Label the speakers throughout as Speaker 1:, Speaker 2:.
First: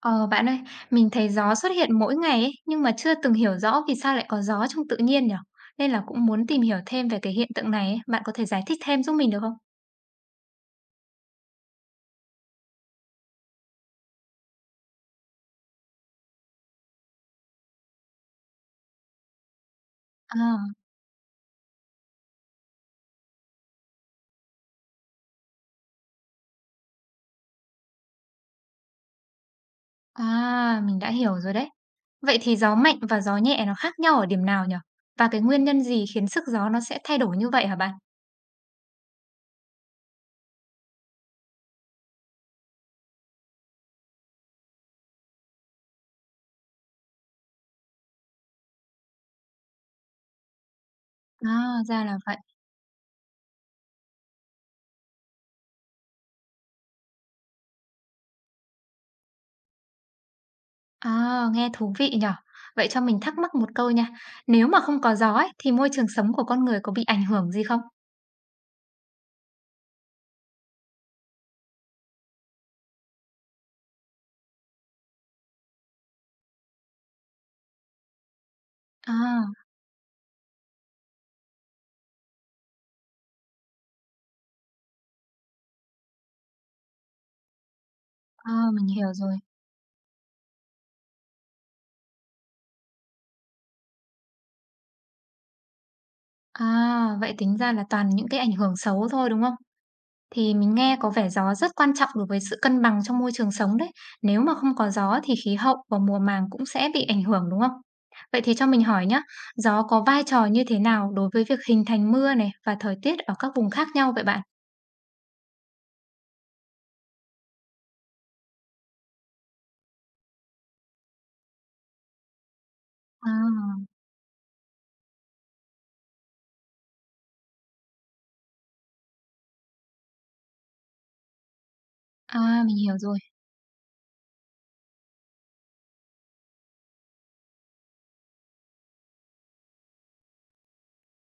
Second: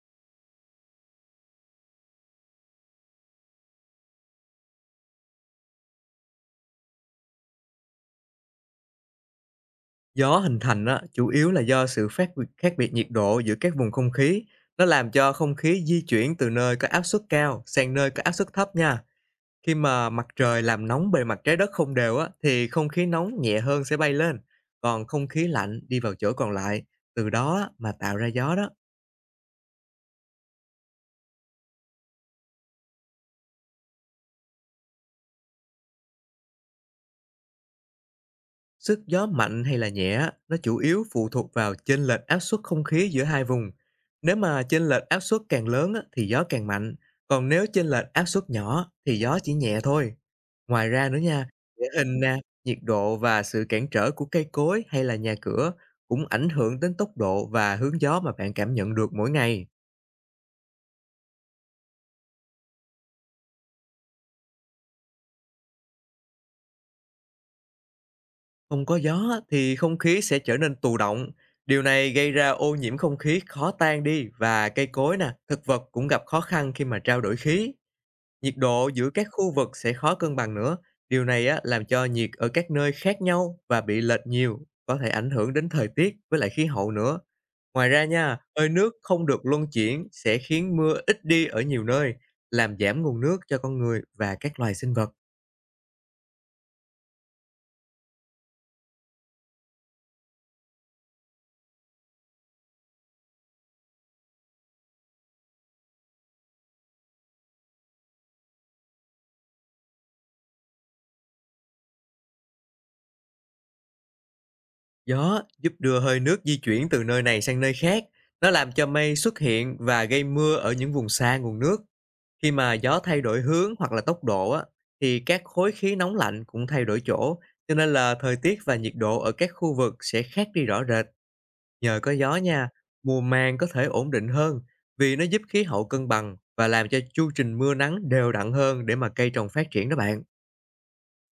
Speaker 1: Ờ, bạn ơi, mình thấy gió xuất hiện mỗi ngày ấy, nhưng mà chưa từng hiểu rõ vì sao lại có gió trong tự nhiên nhỉ? Nên là cũng muốn tìm hiểu thêm về cái hiện tượng này ấy. Bạn có thể giải thích thêm giúp mình được không?
Speaker 2: Gió hình thành á, chủ yếu là do sự khác biệt nhiệt độ giữa các vùng không khí. Nó làm cho không khí di chuyển từ nơi có áp suất cao sang nơi có áp suất thấp nha. Khi mà mặt trời
Speaker 1: À,
Speaker 2: làm nóng bề mặt trái đất không đều á, thì không khí nóng nhẹ hơn sẽ bay lên, còn không khí lạnh đi vào chỗ còn lại. Từ đó á, mà tạo ra gió đó.
Speaker 1: à, mình đã hiểu rồi đấy. Vậy thì gió mạnh và gió nhẹ nó khác nhau ở điểm nào nhỉ? Và cái nguyên nhân gì khiến sức gió nó sẽ thay đổi như vậy hả bạn?
Speaker 2: Sức gió mạnh hay là nhẹ á, nó chủ yếu phụ thuộc vào chênh lệch áp suất không khí giữa hai vùng. Nếu mà chênh lệch áp suất càng lớn á, thì gió càng mạnh, còn nếu chênh lệch áp suất nhỏ thì gió chỉ nhẹ thôi. Ngoài ra nữa nha,
Speaker 1: À,
Speaker 2: địa
Speaker 1: ra là
Speaker 2: hình
Speaker 1: vậy.
Speaker 2: nè, nhiệt độ và sự cản trở của cây cối hay là nhà cửa cũng ảnh hưởng đến tốc độ và hướng gió mà bạn cảm nhận được mỗi ngày.
Speaker 1: À, nghe thú vị nhỉ? Vậy cho mình thắc mắc một câu nha. Nếu mà không có gió ấy, thì môi trường sống của con người có bị ảnh hưởng gì không?
Speaker 2: Không có gió á, thì không khí sẽ trở nên tù động. Điều này gây ra ô nhiễm không khí khó tan đi, và cây cối nè, thực vật cũng gặp khó khăn khi mà trao đổi khí. Nhiệt độ giữa các
Speaker 1: À,
Speaker 2: khu vực sẽ khó cân bằng nữa. Điều này á, làm cho nhiệt ở các nơi khác nhau và bị lệch nhiều, có thể ảnh hưởng đến thời tiết với lại khí hậu nữa. Ngoài ra nha,
Speaker 1: à,
Speaker 2: hơi
Speaker 1: mình
Speaker 2: nước
Speaker 1: hiểu
Speaker 2: không
Speaker 1: rồi.
Speaker 2: được luân chuyển sẽ khiến mưa ít đi ở nhiều nơi, làm giảm nguồn nước cho con người và các loài sinh vật.
Speaker 1: À, vậy tính ra là toàn những cái ảnh hưởng xấu thôi, đúng không? Thì mình nghe có vẻ gió rất quan trọng đối với sự cân bằng trong môi trường sống đấy. Nếu mà không có gió thì khí hậu và mùa màng cũng sẽ bị ảnh hưởng, đúng không? Vậy thì cho mình hỏi nhá, gió có vai trò như thế nào đối với việc hình thành mưa này và thời tiết ở các vùng khác nhau vậy bạn?
Speaker 2: Gió giúp đưa hơi nước di chuyển từ nơi này sang nơi khác. Nó làm cho mây xuất hiện và gây mưa ở những vùng xa nguồn nước. Khi mà gió thay
Speaker 1: À,
Speaker 2: đổi hướng hoặc là tốc độ á, thì các khối khí nóng lạnh cũng thay đổi chỗ, cho nên là thời tiết và nhiệt độ ở các khu vực sẽ khác đi rõ rệt. Nhờ có gió
Speaker 1: à,
Speaker 2: nha,
Speaker 1: mình hiểu rồi.
Speaker 2: mùa màng có thể ổn định hơn, vì nó giúp khí hậu cân bằng và làm cho chu trình mưa nắng đều đặn hơn để mà cây trồng phát triển đó bạn.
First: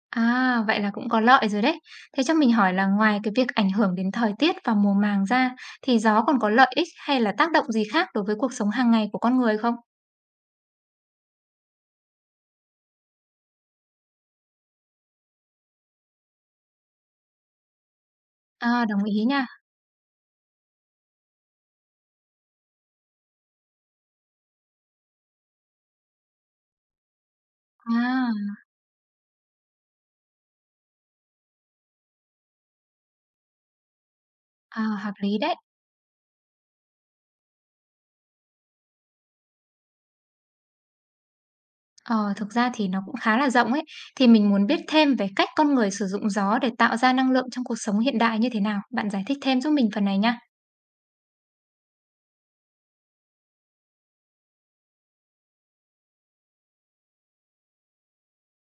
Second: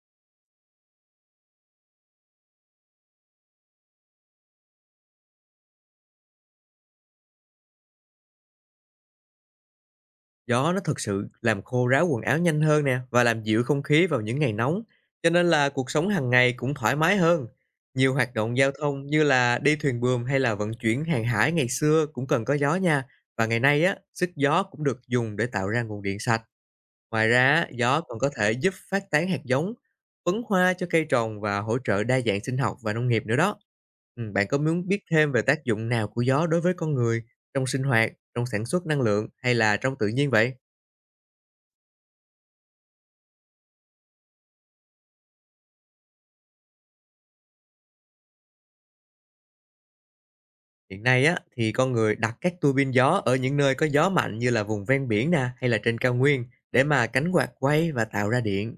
Speaker 1: À, vậy là cũng có lợi rồi đấy. Thế cho mình hỏi là ngoài cái việc ảnh hưởng đến thời tiết và mùa màng ra, thì gió còn có lợi ích hay là tác động gì khác đối với cuộc sống hàng ngày của con người không?
Speaker 2: Gió nó thực sự làm khô ráo quần áo nhanh hơn nè, và làm dịu không khí vào những ngày nóng, cho nên là cuộc sống hàng ngày cũng thoải mái hơn. Nhiều hoạt động giao
Speaker 1: À, đồng
Speaker 2: thông như
Speaker 1: ý nha.
Speaker 2: là đi thuyền buồm hay là vận chuyển hàng hải ngày xưa cũng cần có gió nha. Và ngày nay á, sức gió cũng được dùng để tạo ra nguồn điện sạch. Ngoài ra, á, gió còn có
Speaker 1: À,
Speaker 2: thể giúp phát tán hạt giống, phấn hoa cho cây trồng, và hỗ trợ đa dạng sinh học và nông nghiệp nữa đó. Ừ, bạn có
Speaker 1: à,
Speaker 2: muốn biết
Speaker 1: hợp
Speaker 2: thêm
Speaker 1: lý
Speaker 2: về
Speaker 1: đấy.
Speaker 2: tác dụng nào của gió đối với con người trong sinh hoạt, trong sản xuất năng lượng, hay là trong tự nhiên vậy?
Speaker 1: Ờ, thực ra thì nó cũng khá là rộng ấy. Thì mình muốn biết thêm về cách con người sử dụng gió để tạo ra năng lượng trong cuộc sống hiện đại như thế nào. Bạn giải thích thêm giúp mình phần này nha.
Speaker 2: Hiện nay á, thì con người đặt các tua bin gió ở những nơi có gió mạnh như là vùng ven biển nè, hay là trên cao nguyên, để mà cánh quạt quay và tạo ra điện.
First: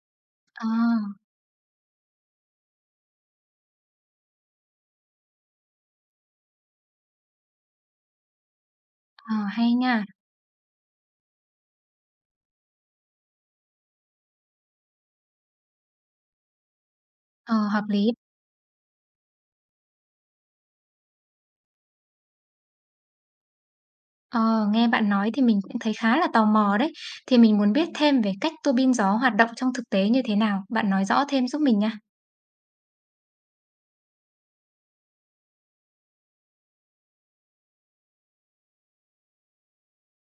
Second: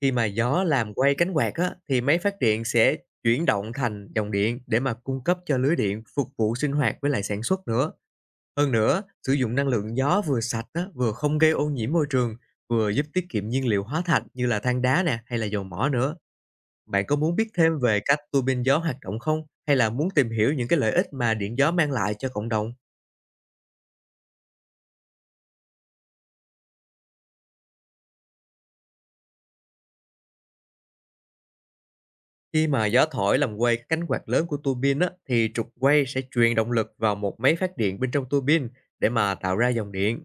Speaker 2: Khi mà gió
Speaker 1: Ờ,
Speaker 2: làm quay cánh quạt á, thì máy phát điện sẽ chuyển động thành dòng điện để mà cung cấp cho lưới điện phục vụ sinh hoạt với lại sản xuất nữa. Hơn nữa, sử
Speaker 1: ờ,
Speaker 2: dụng năng
Speaker 1: hay
Speaker 2: lượng
Speaker 1: nha.
Speaker 2: gió vừa sạch á, vừa không gây ô nhiễm môi trường, vừa giúp tiết kiệm nhiên liệu hóa thạch như là than đá nè, hay là dầu mỏ nữa. Bạn có muốn biết
Speaker 1: Ờ,
Speaker 2: thêm
Speaker 1: hợp
Speaker 2: về
Speaker 1: lý.
Speaker 2: cách tua bin gió hoạt động không? Hay là muốn tìm hiểu những cái lợi ích mà điện gió mang lại cho cộng đồng?
Speaker 1: Ờ, nghe bạn nói thì mình cũng thấy khá là tò mò đấy. Thì mình muốn biết thêm về cách tua bin gió hoạt động trong thực tế như thế nào. Bạn nói rõ thêm giúp mình nha.
Speaker 2: Khi mà gió thổi làm quay các cánh quạt lớn của tua bin á, thì trục quay sẽ truyền động lực vào một máy phát điện bên trong tua bin để mà tạo ra dòng điện.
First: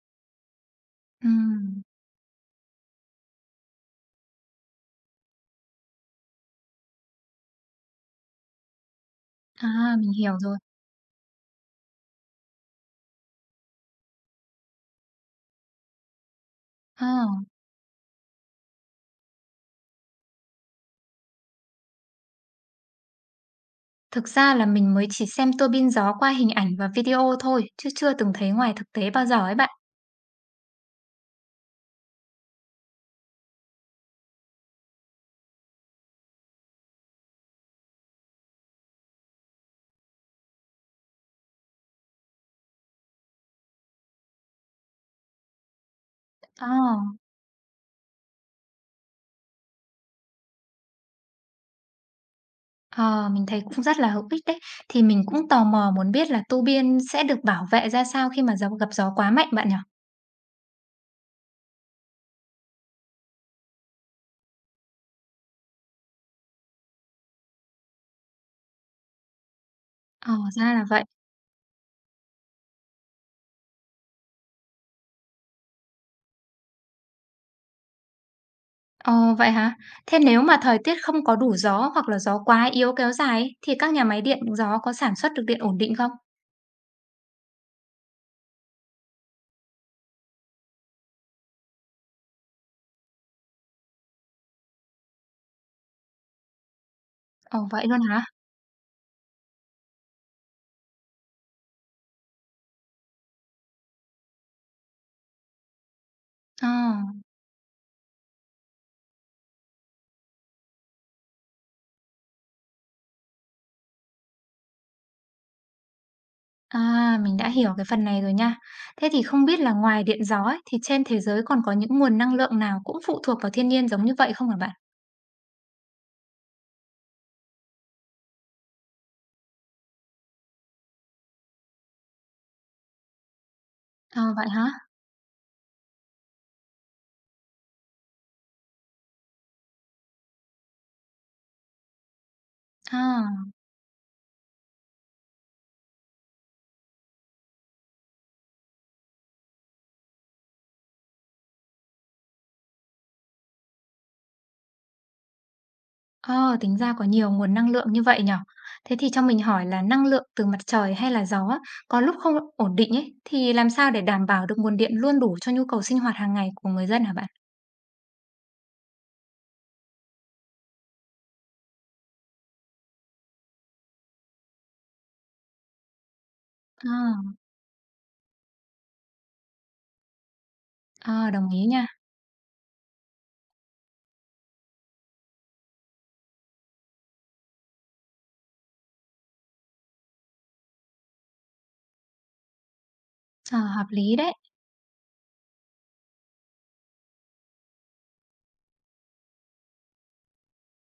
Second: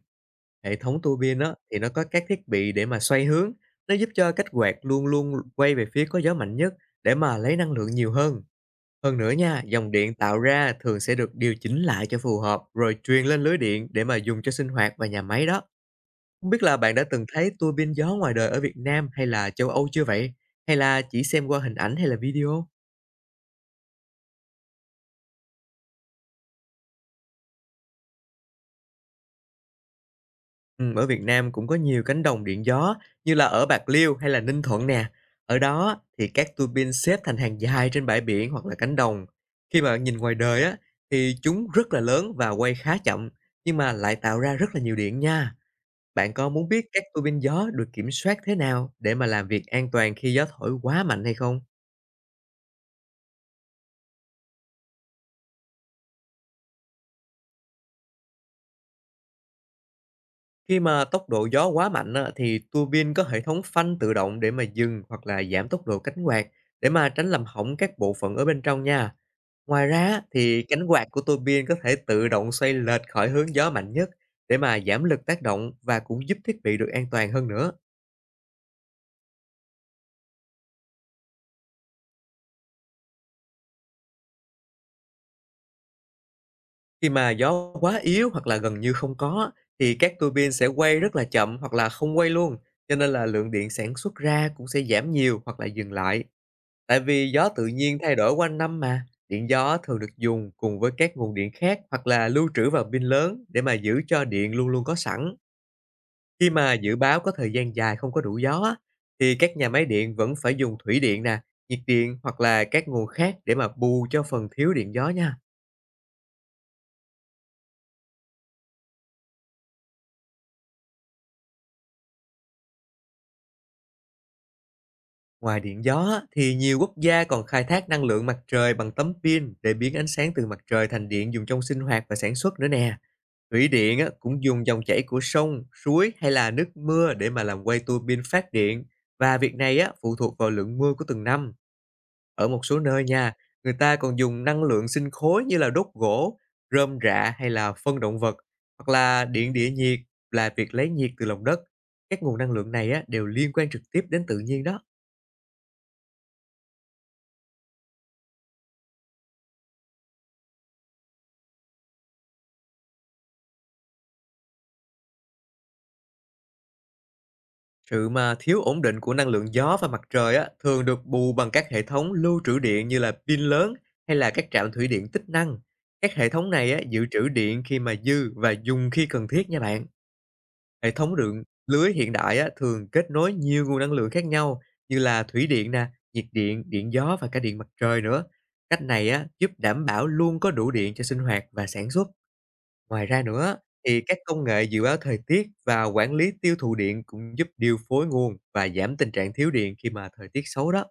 Speaker 2: Hệ thống tua bin á, thì
Speaker 1: Ừm,
Speaker 2: nó có các thiết bị để mà xoay hướng. Nó giúp cho cách quạt luôn luôn quay về phía có gió mạnh nhất, để mà lấy năng lượng nhiều hơn. Hơn nữa nha, dòng
Speaker 1: à, mình
Speaker 2: điện
Speaker 1: hiểu
Speaker 2: tạo
Speaker 1: rồi.
Speaker 2: ra thường sẽ được điều chỉnh lại cho phù hợp, rồi truyền lên lưới điện để mà dùng cho sinh hoạt và nhà máy đó. Không biết là bạn đã
Speaker 1: Ờ.
Speaker 2: từng thấy tua bin gió ngoài đời ở Việt Nam hay là châu Âu chưa vậy? Hay là chỉ xem qua hình ảnh hay là video?
Speaker 1: Thực ra là mình mới chỉ xem tua bin gió qua hình ảnh và video thôi, chứ chưa từng thấy ngoài thực tế bao giờ ấy bạn.
Speaker 2: Ở Việt Nam cũng có nhiều cánh đồng điện gió, như là ở Bạc Liêu hay là Ninh Thuận nè. Ở đó thì các tua bin xếp thành hàng dài trên bãi biển hoặc là cánh đồng. Khi mà nhìn ngoài đời á, thì chúng rất là lớn và quay khá chậm, nhưng mà lại tạo ra rất là nhiều điện nha. Bạn có
Speaker 1: Ờ,
Speaker 2: muốn biết các tua bin gió được kiểm soát thế nào để mà làm việc an toàn khi gió thổi quá mạnh hay không?
Speaker 1: ờ, mình thấy cũng rất là hữu ích đấy. Thì mình cũng tò mò muốn biết là tua bin sẽ được bảo vệ ra sao khi mà gió gặp gió quá mạnh bạn nhỉ?
Speaker 2: Khi mà tốc độ gió quá mạnh á, thì tua bin có hệ thống phanh tự động để mà dừng hoặc là giảm tốc độ cánh quạt, để mà tránh làm hỏng các bộ phận ở bên trong nha. Ngoài ra á,
Speaker 1: Ờ,
Speaker 2: thì
Speaker 1: ra là
Speaker 2: cánh
Speaker 1: vậy.
Speaker 2: quạt của tua bin có thể tự động xoay lệch khỏi hướng gió mạnh nhất, để mà giảm lực tác động và cũng giúp thiết bị được an toàn hơn nữa.
Speaker 1: Ờ, vậy hả? Thế nếu mà thời tiết không có đủ gió hoặc là gió quá yếu kéo dài ấy, thì các nhà máy điện gió có sản xuất được điện ổn định không?
Speaker 2: Khi mà gió quá yếu hoặc là gần như không có, thì các tua bin sẽ quay rất là chậm hoặc là không quay luôn, cho nên là lượng điện sản xuất ra cũng sẽ giảm nhiều hoặc là dừng lại. Tại vì gió
Speaker 1: Ờ,
Speaker 2: tự
Speaker 1: vậy
Speaker 2: nhiên
Speaker 1: luôn
Speaker 2: thay
Speaker 1: hả?
Speaker 2: đổi quanh năm mà, điện gió thường được dùng cùng với các nguồn điện khác, hoặc là lưu trữ vào pin lớn để mà giữ cho điện luôn luôn có sẵn. Khi
Speaker 1: Ờ.
Speaker 2: mà dự báo có thời gian dài không có đủ gió á, thì các nhà máy điện vẫn phải dùng thủy điện nè, nhiệt điện, hoặc là các nguồn khác để mà bù cho phần thiếu điện gió nha.
Speaker 1: À, mình đã hiểu cái phần này rồi nha. Thế thì không biết là ngoài điện gió ấy, thì trên thế giới còn có những nguồn năng lượng nào cũng phụ thuộc vào thiên nhiên giống như vậy không hả bạn?
Speaker 2: Ngoài điện gió á, thì nhiều quốc gia còn khai thác năng lượng mặt trời bằng tấm pin, để biến ánh sáng từ mặt trời thành điện dùng trong sinh hoạt và sản xuất nữa nè. Thủy điện á,
Speaker 1: Ờ,
Speaker 2: cũng
Speaker 1: vậy
Speaker 2: dùng
Speaker 1: hả?
Speaker 2: dòng chảy của sông, suối hay là nước mưa để mà làm quay tua pin phát điện, và việc này á, phụ thuộc vào lượng mưa của từng năm. Ở một số nơi nha,
Speaker 1: À,
Speaker 2: người ta còn dùng năng lượng sinh khối như là đốt gỗ, rơm rạ hay là phân động vật, hoặc là điện địa nhiệt, là việc lấy nhiệt từ lòng đất. Các nguồn năng lượng này á, đều liên quan trực tiếp đến tự nhiên đó.
Speaker 1: ờ, tính ra có nhiều nguồn năng lượng như vậy nhở. Thế thì cho mình hỏi là năng lượng từ mặt trời hay là gió á, có lúc không ổn định ấy, thì làm sao để đảm bảo được nguồn điện luôn đủ cho nhu cầu sinh hoạt hàng ngày của người dân hả bạn?
Speaker 2: Sự mà thiếu ổn định của năng lượng gió và mặt trời á, thường được bù bằng các hệ thống lưu trữ điện, như là pin lớn hay là các trạm thủy điện tích năng. Các hệ thống này á, dự trữ
Speaker 1: À,
Speaker 2: điện khi mà dư và dùng khi cần thiết nha bạn. Hệ thống
Speaker 1: ờ,
Speaker 2: đường
Speaker 1: đồng ý nha.
Speaker 2: lưới hiện đại á, thường kết nối nhiều nguồn năng lượng khác nhau, như là thủy điện nè, nhiệt điện, điện gió và cả điện mặt trời nữa. Cách này á, giúp đảm bảo luôn có đủ điện cho sinh hoạt và sản xuất. Ngoài ra nữa,
Speaker 1: Ờ, hợp
Speaker 2: thì
Speaker 1: lý
Speaker 2: các
Speaker 1: đấy.
Speaker 2: công nghệ dự báo thời tiết và quản lý tiêu thụ điện cũng giúp điều phối nguồn và giảm tình trạng thiếu điện khi mà thời tiết xấu đó.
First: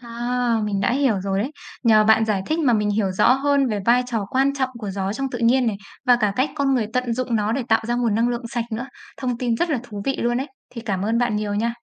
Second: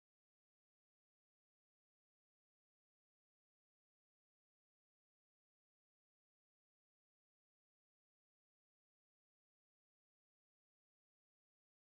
Speaker 1: À, mình đã hiểu rồi đấy. Nhờ bạn giải thích mà mình hiểu rõ hơn về vai trò quan trọng của gió trong tự nhiên này và cả cách con người tận dụng nó để tạo ra nguồn năng lượng sạch nữa. Thông tin rất là thú vị luôn đấy. Thì cảm ơn bạn nhiều nha.